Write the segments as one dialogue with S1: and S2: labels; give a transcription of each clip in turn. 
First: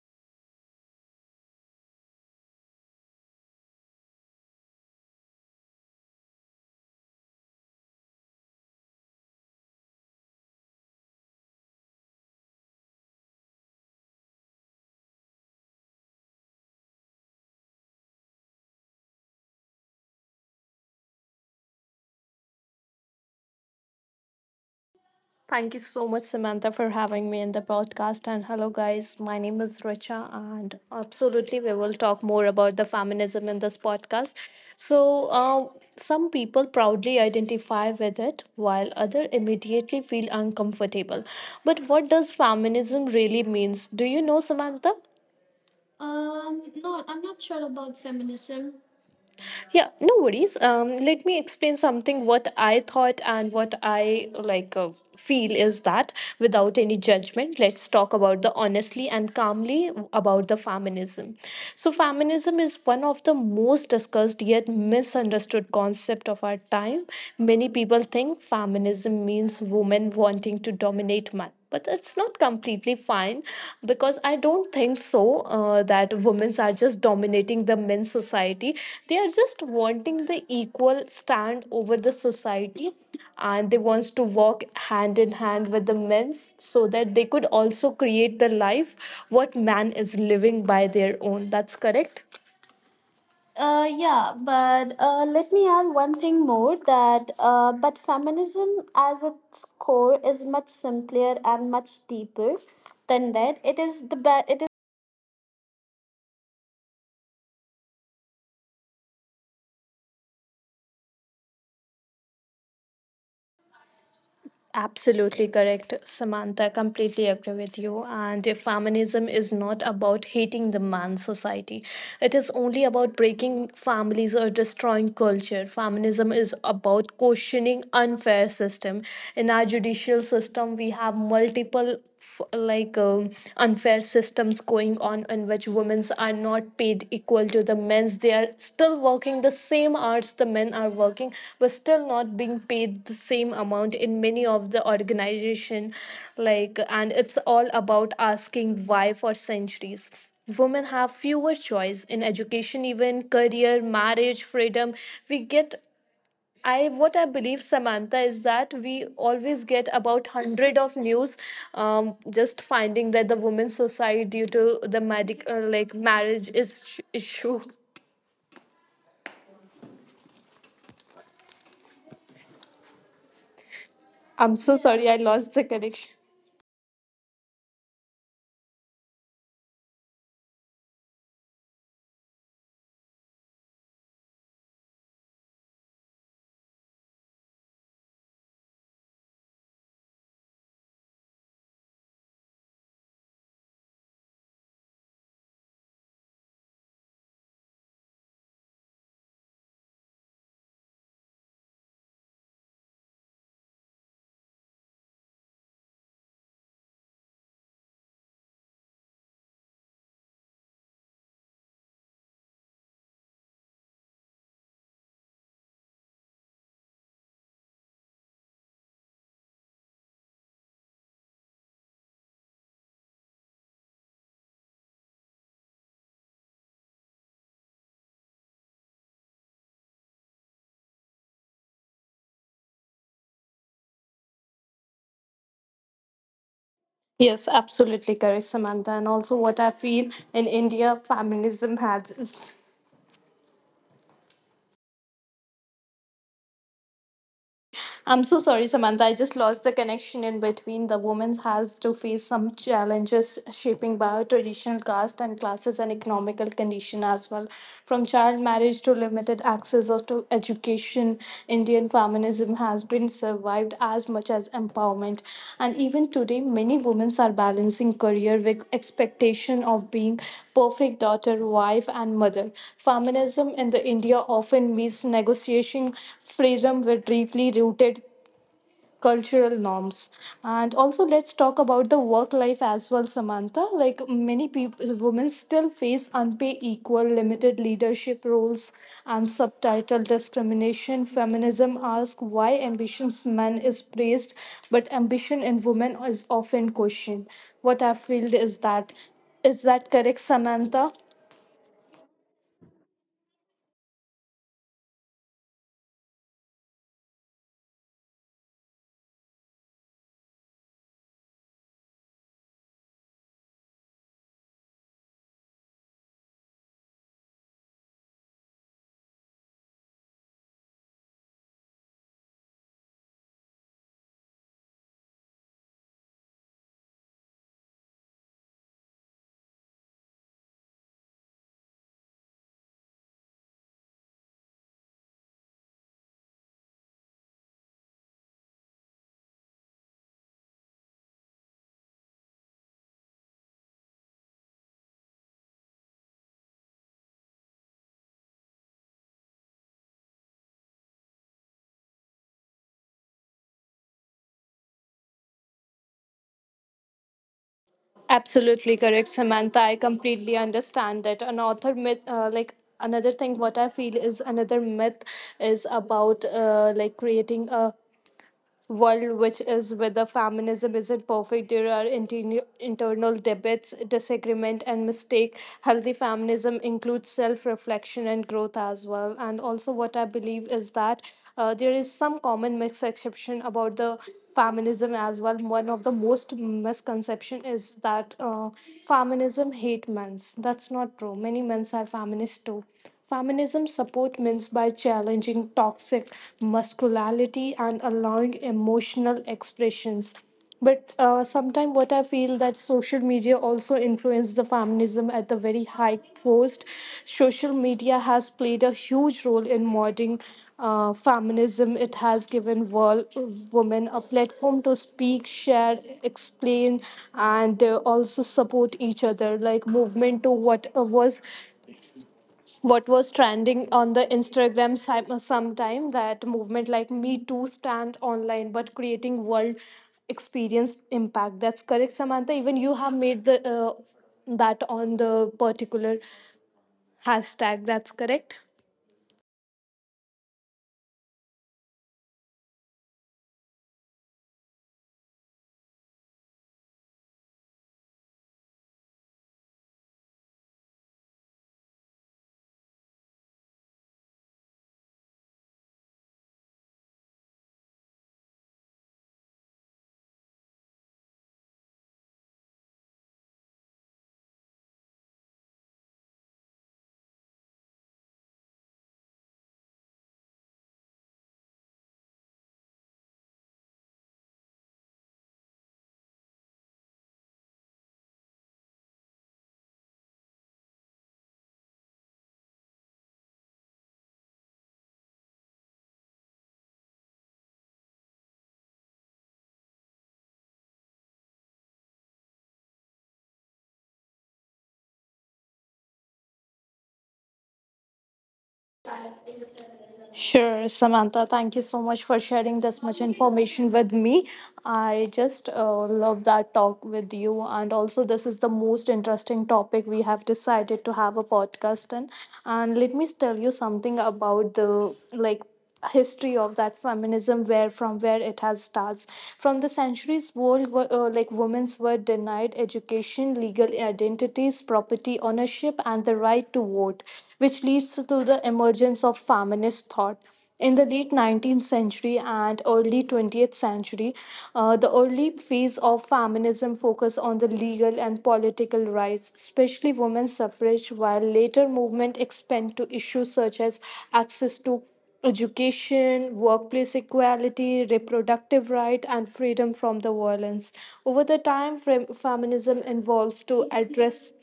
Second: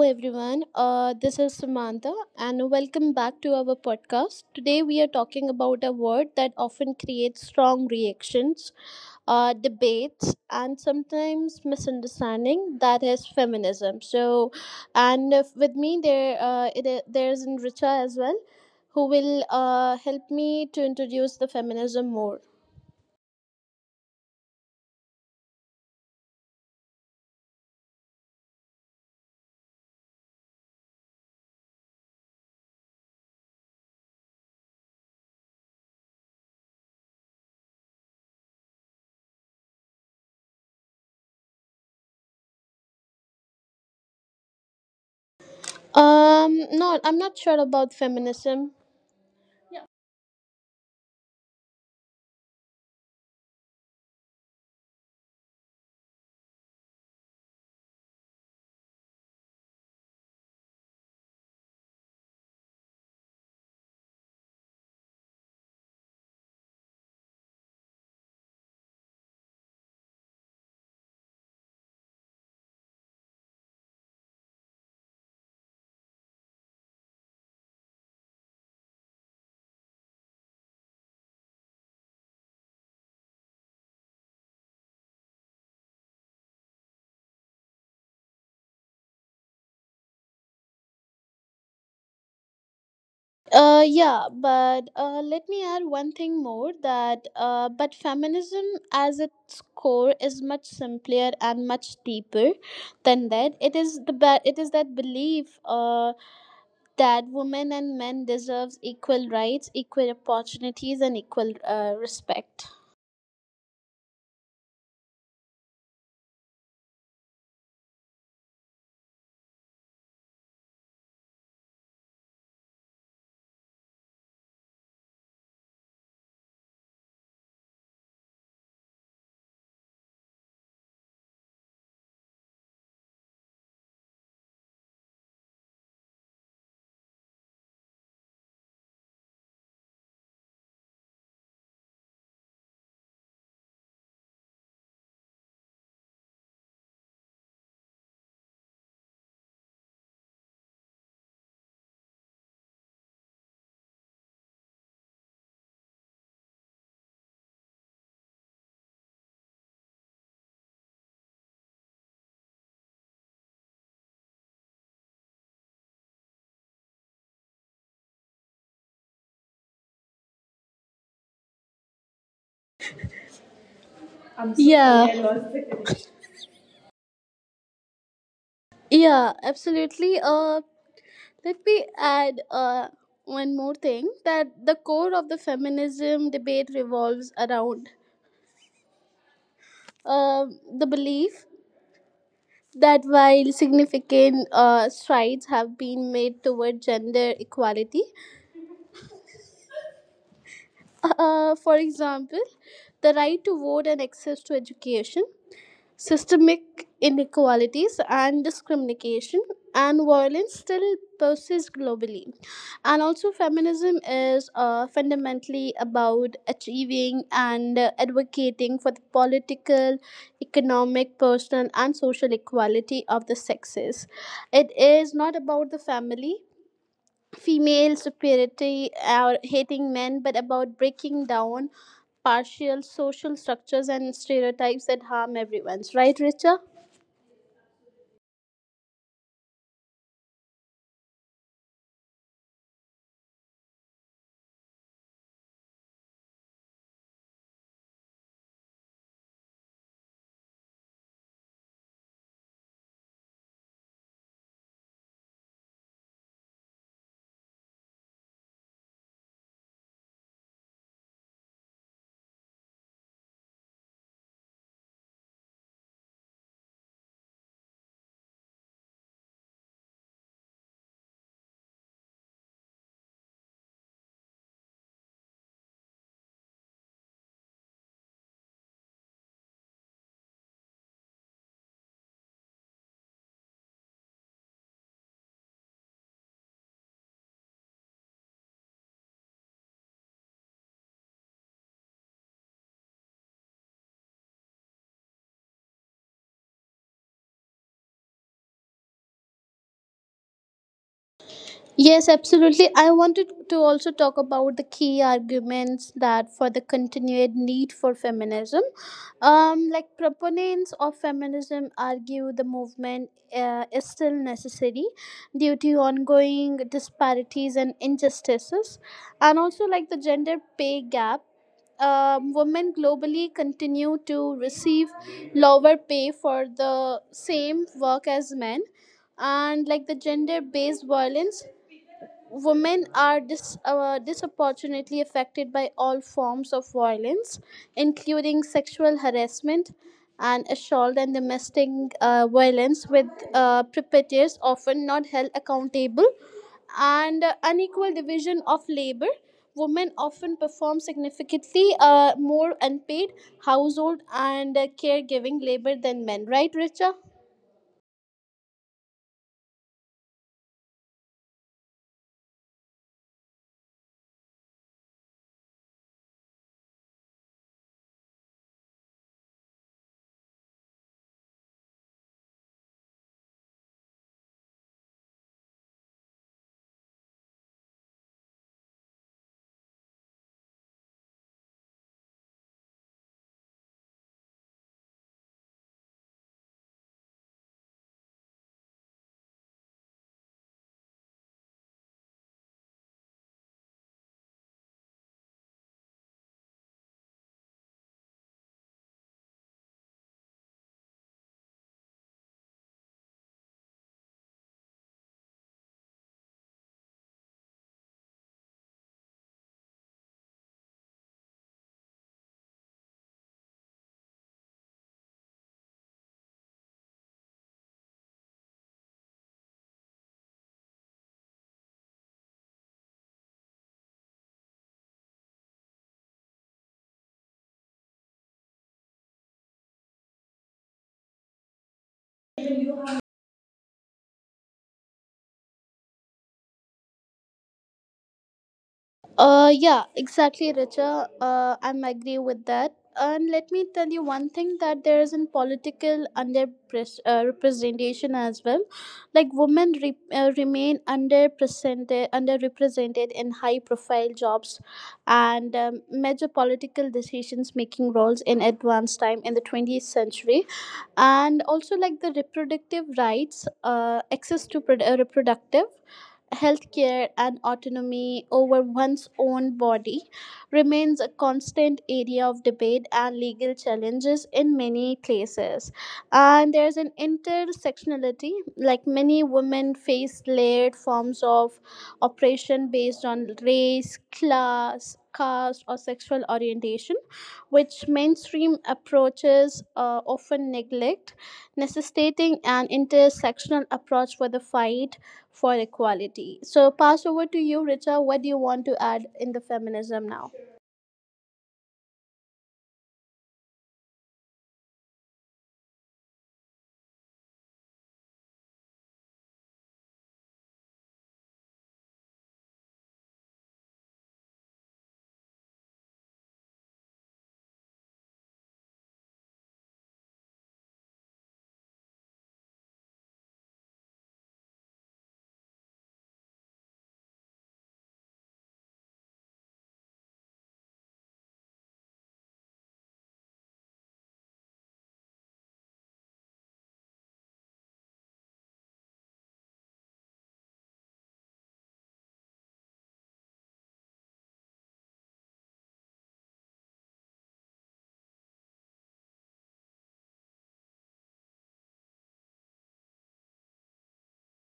S1: everyone. This is Samantha, and welcome back to our podcast. Today, we are talking about a word that often creates strong reactions, debates, and sometimes misunderstanding. That is feminism. So, and if, with me there, there's Richa as well, who will help me to introduce the feminism more.
S2: Thank you so much, Samantha, for having me in the podcast. And hello, guys. My name is Richa, and absolutely, we will talk more about the feminism in this podcast. So, uh, some people proudly identify with it, while others immediately feel uncomfortable. But what does feminism really means? Do you know, Samantha?
S1: No,
S2: No,
S1: I'm
S2: I'm
S1: not
S2: not
S1: sure
S2: sure
S1: about
S2: about
S1: feminism.
S2: feminism. Yeah, no worries. Let me explain something what I thought and what I like feel is that without any judgment, let's talk about the honestly and calmly about the feminism. So feminism is one of the most discussed yet misunderstood concept of our time. Many people think feminism means women wanting to dominate men, but it's not completely fine because I don't think so that women are just dominating the men's society. They are just wanting the equal stand over the society, and they wants to walk hand in hand with the men's so that they could also create the life what man is living by their own. That's correct. uh,
S1: Yeah,
S2: yeah,
S1: but
S2: but uh,
S1: Let
S2: let
S1: me
S2: me
S1: add
S2: add
S1: one
S2: one
S1: thing
S2: thing
S1: more
S2: more
S1: that
S2: that
S1: but
S2: but
S1: feminism
S2: feminism
S1: as
S2: as
S1: its
S2: its
S1: core
S2: core
S1: is
S2: is
S1: much
S2: much
S1: simpler
S2: simpler
S1: and
S2: and
S1: much
S2: much
S1: deeper
S2: deeper
S1: than
S2: than
S1: that.
S2: that.
S1: It
S2: It
S1: is
S2: is the ba-
S1: it
S2: it
S1: is that belief that women and men deserves equal rights, equal opportunities, and equal respect.
S2: Absolutely correct, Samantha. Completely agree with you. And if feminism is not about hating the man society, it is only about breaking families or destroying culture. Feminism is about questioning unfair system. In our judicial system, we have multiple f- like um unfair systems going on in which women's are not paid equal to the men's. They are still working the same hours the men are working, but still not being paid the same amount in many of the organization, like, and it's all about asking why for centuries women have fewer choice in education, even career, marriage freedom. We get, I, what I believe, Samantha, is that we always get about hundred of news, just finding that the women's suicide due to the medical like marriage is issue. I'm so sorry, I
S1: Yeah,
S2: lost the connection.
S1: yeah, absolutely. Let me add one more thing that the core of the feminism debate revolves around the belief that while significant strides have been made toward gender equality, for example, the right to vote and access to education, systemic inequalities and discrimination and violence still persist globally. And also, feminism is fundamentally about achieving and advocating for the political, economic, personal, and social equality of the sexes. It is not about the family female superiority or hating men, but about breaking down partial social structures and stereotypes that harm everyone's. Right, Richa?
S2: Yes, absolutely correct, Samantha. And also, what I feel in India, feminism has, I'm so sorry, Samantha, I just lost the connection in between. The woman has to face some challenges shaping by her traditional caste and classes and economical condition as well. From child marriage to limited to education, Indian feminism has been survived as much as empowerment. And even today, many women are balancing career with expectation of being perfect daughter, wife, and mother. Feminism in the India often means negotiation freedom with deeply rooted cultural norms. And also let's talk about the work life as well, Samantha. Like many people, women still face unpaid equal, limited leadership roles and subtitle discrimination. Feminism asks why ambitions men is praised but ambition in women is often questioned. What I feel is that, is that correct, Samantha?
S1: Yes, absolutely. I wanted to also talk about the key arguments that for the continued need for feminism. Like proponents of feminism argue the movement is still necessary due to ongoing disparities and injustices, and also like the gender pay gap, women globally continue to receive lower pay for the same work as men, and like the gender based violence. Disproportionately affected by all forms of violence, including sexual harassment and assault and domestic violence, with perpetrators often not held accountable, and unequal division of labor. Women often perform significantly more unpaid household and caregiving labor than men, right, Richa?
S2: Absolutely correct, Samantha. I completely understand that an author myth, like, another thing, what I feel is another myth is about like creating a world which is, whether feminism isn't perfect, there are internal debates, disagreement and mistake. Healthy feminism includes self-reflection and growth as well. And also what I believe is that there is some common misconception about the feminism as well. One of the most misconception is that feminism hate men's. That's not true, many men's are feminists too. Feminism supports men by challenging toxic masculinity and allowing emotional expressions. But sometimes what I feel that social media also influenced the feminism at the very high post. Social media has played a huge role in modern feminism. It has given world women a platform to speak, share, explain, and also support each other. Like movement to, what was, what was trending on the Instagram, sometime that movement like Me Too stand online but creating world experience impact. That's correct, Samantha. Even you have made the that on the particular hashtag. That's correct.
S1: Yeah, exactly, Richa. I'm agree with that. And let me tell you one thing that there is in political representation as well. Like remain underrepresented in high profile jobs and, major political decisions making roles in advanced time in the 20th century. And also like the reproductive rights, access to reproductive healthcare and autonomy over one's own body remains a constant area of debate and legal challenges in many places. And there's an intersectionality, like many women face layered forms of oppression based on race, class, caste, or sexual orientation, which mainstream approaches often neglect, necessitating an intersectional approach for the fight for equality. So pass over to you, Richa. What do you want to add in the feminism now?
S2: Sure, Samantha, thank you so much for sharing this much information with me. I just love that talk with you. And also, this is the most interesting topic we have decided to have a podcast in. And let me tell you something about the, like, history of that feminism, where, from where it has starts. From the centuries, world were like women's were denied education, legal identities, property ownership and the right to vote, which leads to the emergence of feminist thought in the late 19th century and early 20th century. The early phase of feminism focused on the legal and political rights, especially women's suffrage, while later movement expand to issues such as access to education, workplace equality, reproductive right, and freedom from the violence. Over the time, feminism evolves to address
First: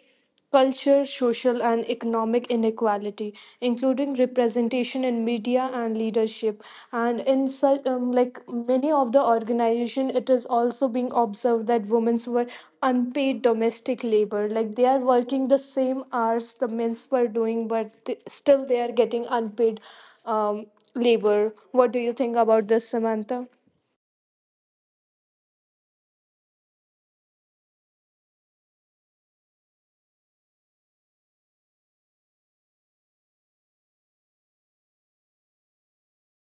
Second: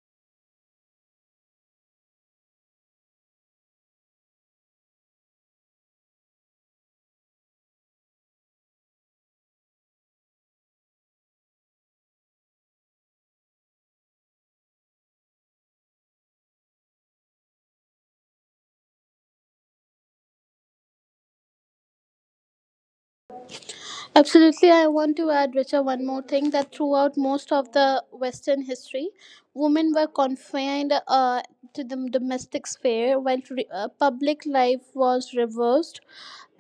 S2: culture, social, and economic inequality, including representation in media and leadership. And in such, like many of the organization, it is also being observed that women were unpaid domestic labor. Like they are working the same hours the men were doing, but they, still they are getting unpaid um, labor. What do you think about this, Samantha?
S1: Absolutely, I want to add, Richa, one more thing that throughout most of the Western history, women were confined to the domestic sphere while public life was reversed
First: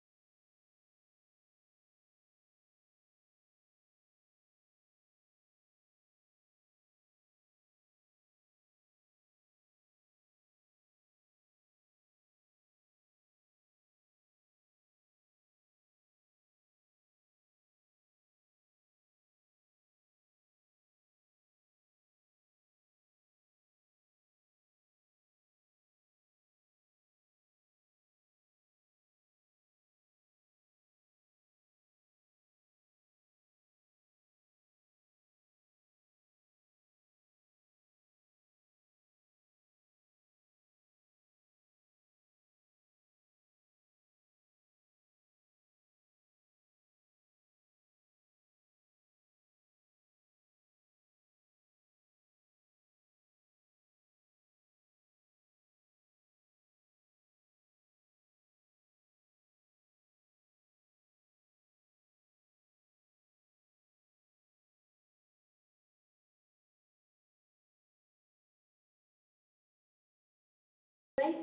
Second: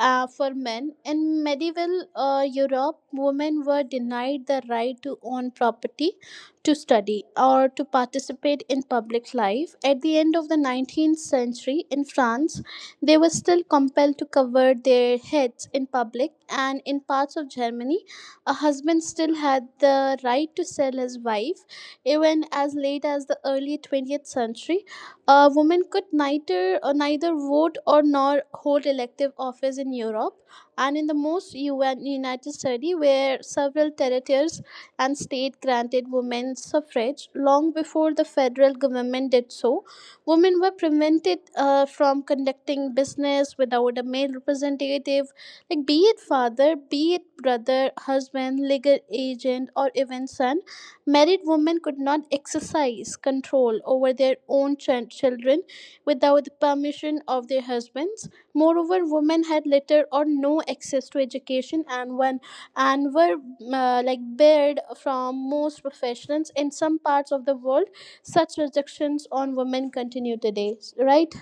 S1: for men. In medieval Europe, women were denied the right to own property, to study, or to participate in public life. At the end of the 19th century in France, they were still compelled to cover their heads in public, and in parts of Germany, a husband still had the right to sell his wife. Even as late as the early 20th century, a woman could neither vote or nor hold elective office in Europe. And in the most UN United States, where several territories and states granted women suffrage long before the federal government did so, women were prevented from conducting business without a male representative, like be it father, be it brother, husband, legal agent, or even son. Married women could not exercise control over their own children without the permission of their husbands. Moreover, women had little or no access to education, and were like barred from most professions. In some parts of the world such restrictions on women continue today, right?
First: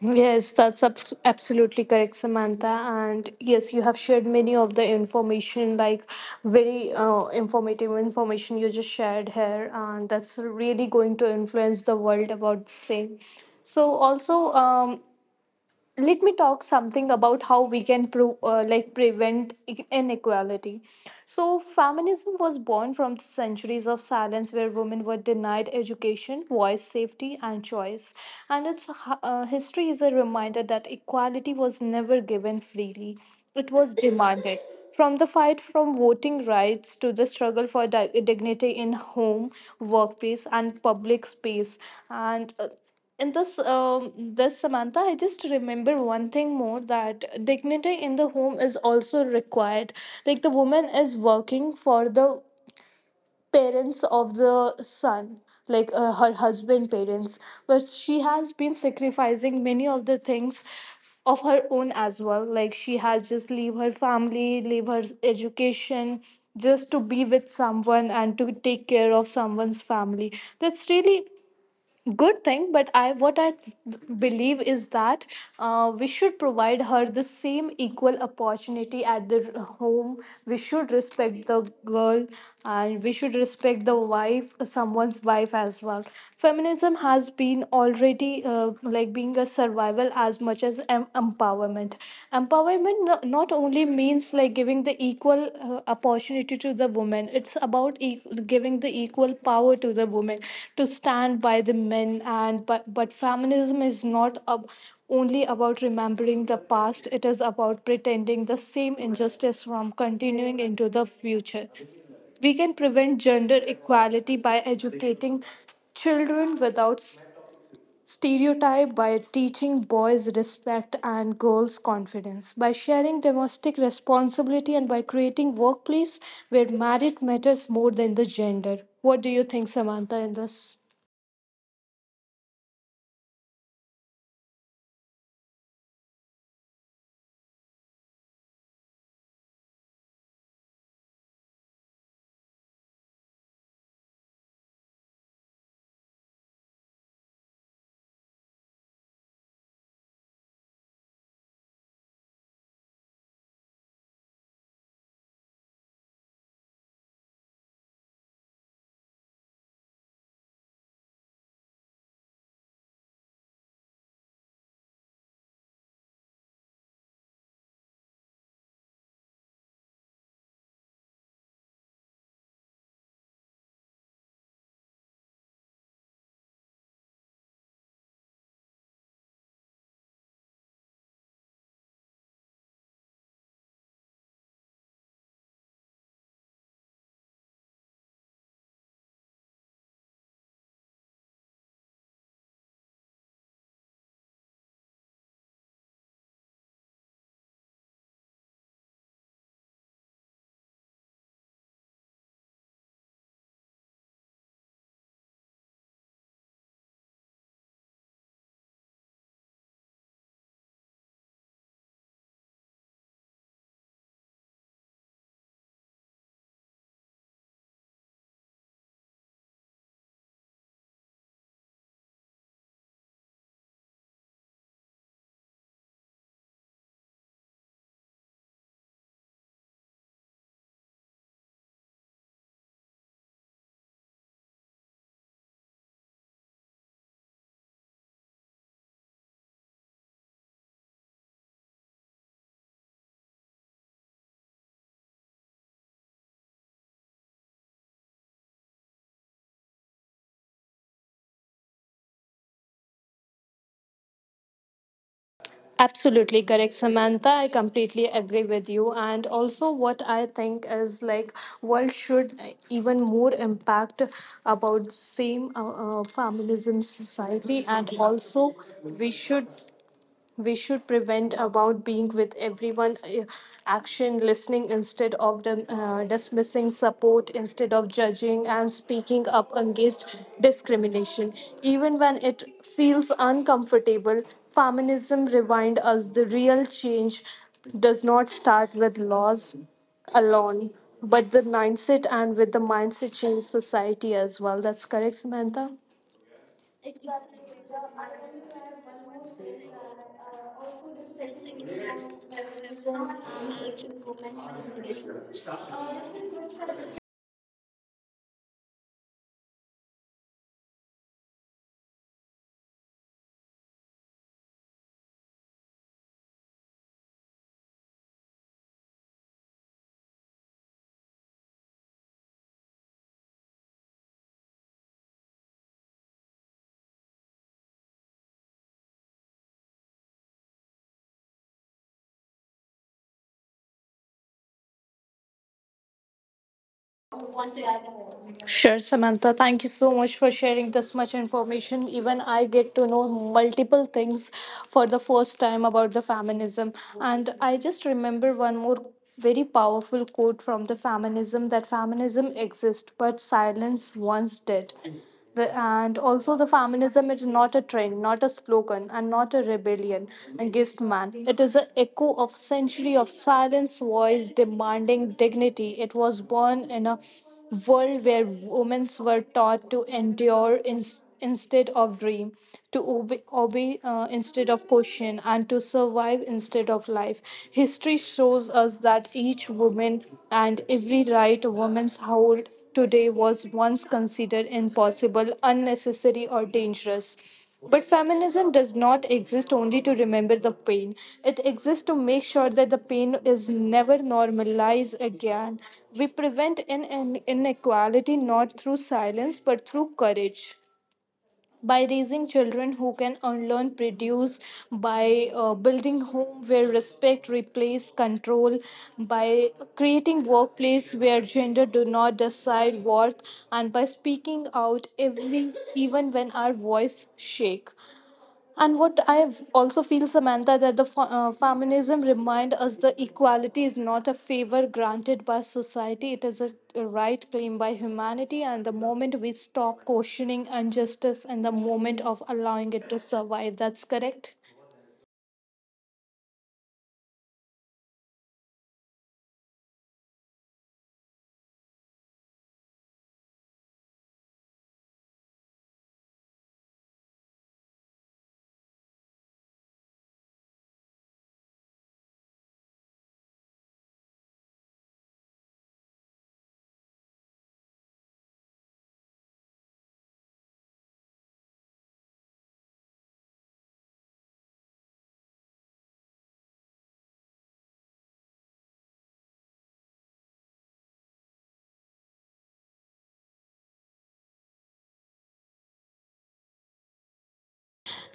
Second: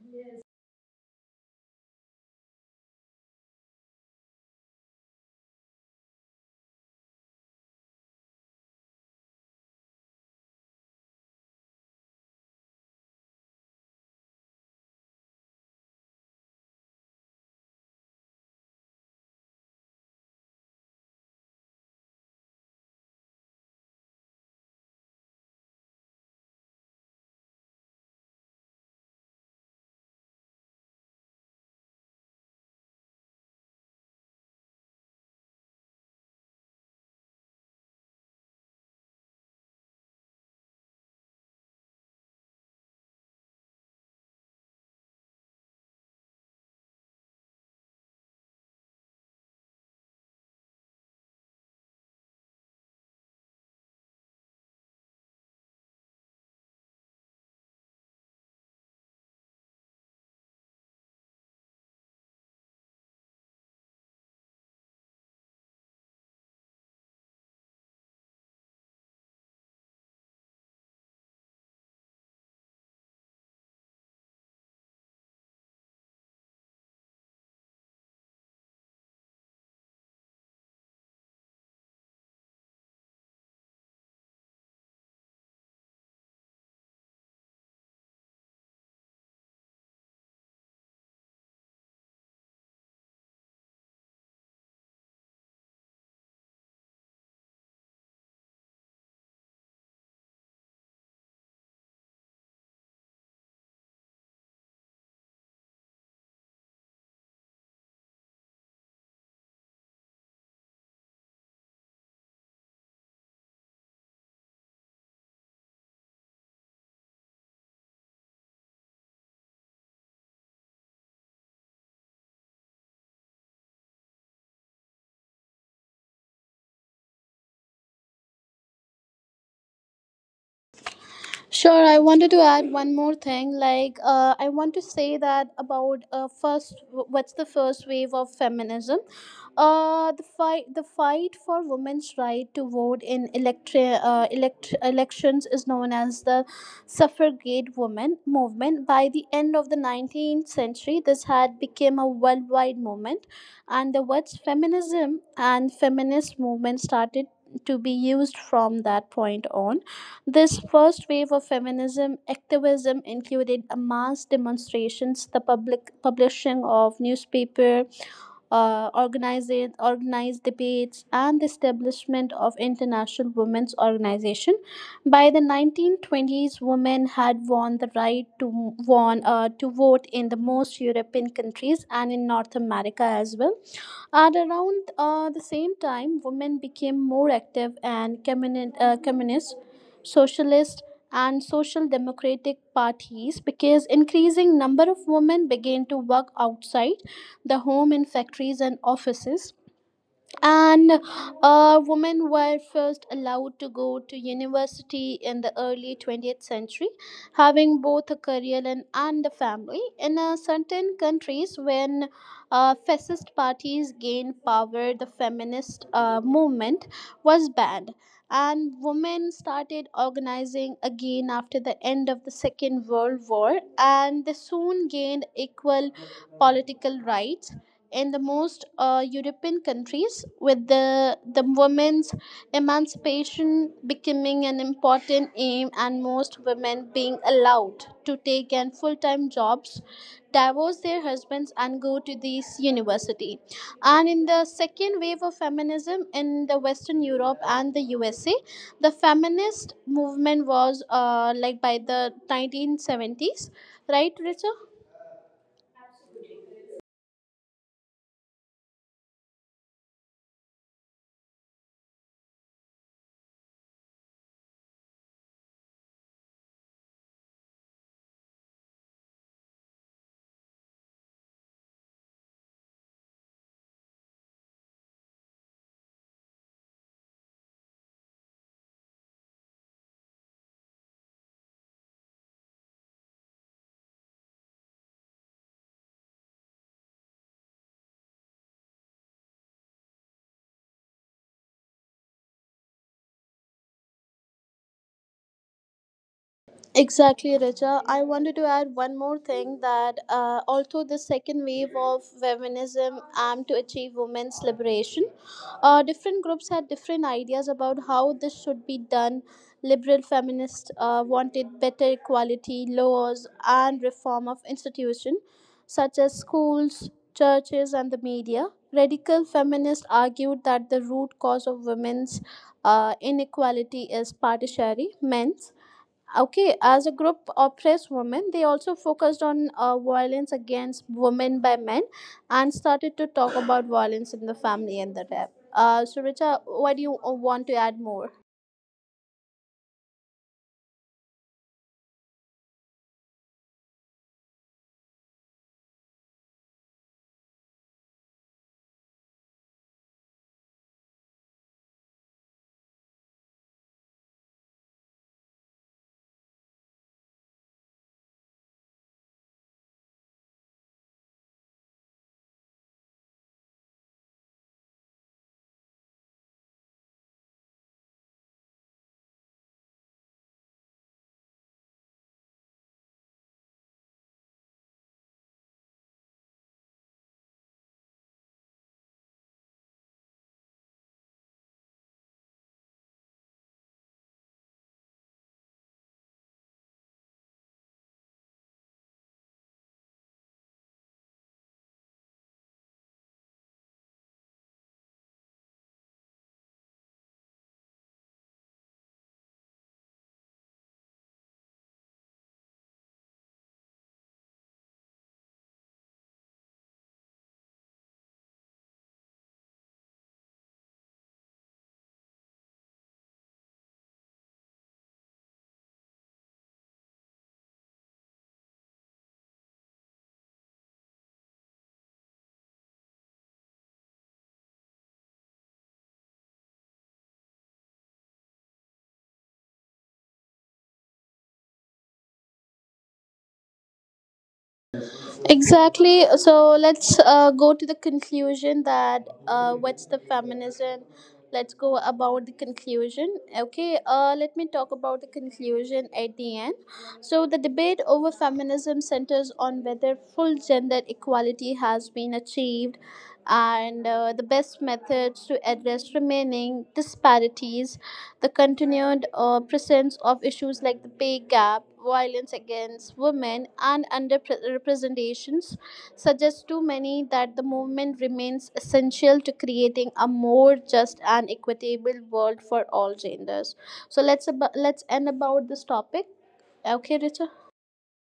S2: Yes, that's absolutely correct, Samantha. And yes, you have shared many of the information, like very informative information you just shared here, and that's really going to influence the world about the same. So also, let me talk something about how we can like prevent inequality. So feminism was born from the centuries of silence where women were denied education, voice, safety and choice. And its history is a reminder that equality was never given freely, it was demanded. From the fight, from voting rights to the struggle for dignity in home, workplace and public space. And in this, this, Samantha, I just remember one thing more that dignity in the home is also required. Like the woman is working for the parents of the son, like her husband parents, but she has been sacrificing many of the things of her own as well. Like she has just leave her family, leave her education, just to be with someone and to take care of someone's family. That's really good thing. But I, what I believe is that we should provide her the same equal opportunity at the home. We should respect the girl, and we should respect the wife, someone's wife as well. Feminism has been already like being a survival as much as empowerment. Empowerment not only means like giving the equal opportunity to the woman. It's about giving the equal power to the women to stand by the men. And but feminism is not only about remembering the past, it is about pretending the same injustice from continuing into the future. We can prevent gender equality by educating children without stereotype, by teaching boys respect and girls confidence, by sharing domestic responsibility, and by creating workplace where merit matters more than the gender. What do you think, Samantha, in this?
S1: Sure, I wanted to add one more thing. I want to say that about first, what's the first wave of feminism? Uh, the fight for women's right to vote in elections is known as the suffragette woman movement. By the end of the 19th century, this had become a worldwide movement, and the words feminism and feminist movement started to be used from that point on. This first wave of feminism activism included a mass demonstrations, the public publishing of newspaper, organized debates, and the establishment of international women's organization. By the 1920s, women had won the right to won to vote in the most European countries and in North America as well. At around the same time, women became more active and communist, socialist, and social democratic parties because increasing number of women began to work outside the home in factories and offices, and women were first allowed to go to university in the early 20th century, having both a career and a family. In certain countries, when fascist parties gained power, the feminist movement was banned, and women started organizing again after the end of the Second World War, and they soon gained equal political rights in the most European countries, with the women's emancipation becoming an important aim and most women being allowed to take an full-time jobs, divorce their husbands and go to these university. And in the second wave of feminism in the Western Europe and the USA, the feminist movement was like by the 1970s, right, Richa?
S2: Absolutely correct, Samantha. I completely agree with you. And also, what I think is like world should even more impact about same feminism society. And also we should we should prevent about being with everyone, action listening instead of dismissing, support instead of judging, and speaking up against discrimination even when it feels uncomfortable. Feminism remind us the real change does not start with laws alone but the mindset, and with the mindset change society as well. That's correct, Samantha.
S1: Exactly, Richa. I wanted to add one more thing that although the second wave of feminism aimed to achieve women's liberation, different groups had different ideas about how this should be done. Liberal feminists wanted better equality laws and reform of institutions such as schools, churches, and the media. Radical feminists argued that the root cause of women's inequality is partiality, men's. Okay, as a group oppressed women, they also focused on violence against women by men and started to talk about violence in the family and the rap. So, Richa, why do you want to add more?
S2: Sure, Samantha. Thank you so much for sharing this much information. Even I get to know multiple things for the first time about the feminism. And I just remember one more very powerful quote from the feminism, that feminism exists, but silence once did. The, and also, the feminism is not a trend, not a slogan, and not a rebellion against man. It is an echo of century of silence, voice demanding dignity. It was born in a world where women were taught to endure in, instead of dream, to obey instead of question, and to survive instead of life. History shows us that each woman and every right women hold today was once considered impossible, unnecessary, or dangerous. But feminism does not exist only to remember the pain. It exists to make sure that the pain is never normalized again. We prevent in an inequality not through silence but through courage, by raising children who can unlearn produce, by building home where respect replaces control, by creating workplace where gender do not decide worth, and by speaking out every even when our voice shake. And what I also feel, Samantha, that the feminism remind us the equality is not a favor granted by society; it is a right claimed by humanity. And the moment we stop questioning injustice, and the moment of allowing it to survive, that's correct.
S1: Exactly. So let's go to the conclusion that what's the feminism? Let's go about the conclusion. Okay, let me talk about the conclusion at the end. So, the debate over feminism centers on whether full gender equality has been achieved and the best methods to address remaining disparities. The continued presence of issues like the pay gap, violence against women, and underrepresentations suggests to many that the movement remains essential to creating a more just and equitable world for all genders. So let's end about this topic. Okay, Richa.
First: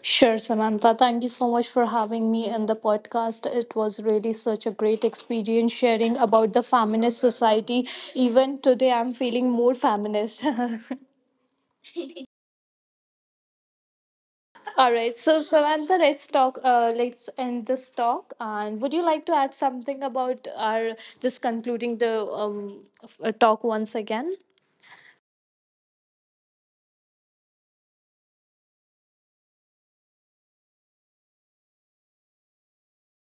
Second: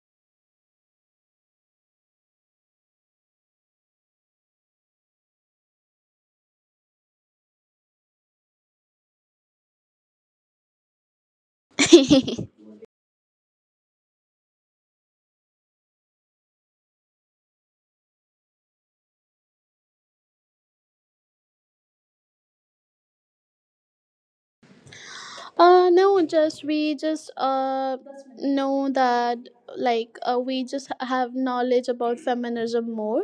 S2: Sure, Samantha. Thank you so much for having me in the podcast. It was really such a great experience sharing about the feminist society. Even today, I'm feeling more feminist. All right. So Samantha, let's talk. Let's end this talk. And would you like to add something about our just concluding the talk once again?
S1: no just we just know that we just have knowledge about feminism more.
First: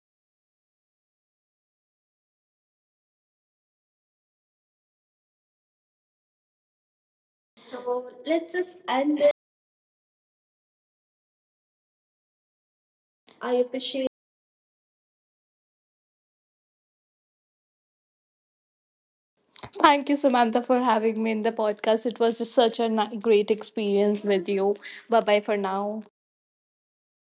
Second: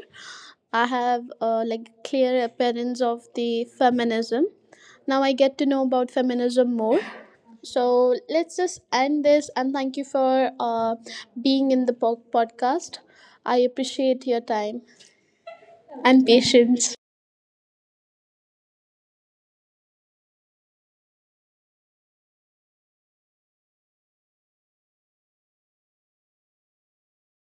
S1: I have like clear appearance of the feminism. Now I get to know about feminism more.
S2: So
S1: So
S2: let's
S1: let's
S2: just
S1: just
S2: end
S1: end
S2: it.
S1: this, and thank you for being in the podcast.
S2: I
S1: I
S2: appreciate.
S1: appreciate your time and patience.
S2: Thank you, Samantha, for having me in the podcast. It was just such a great experience with you. Bye bye for now.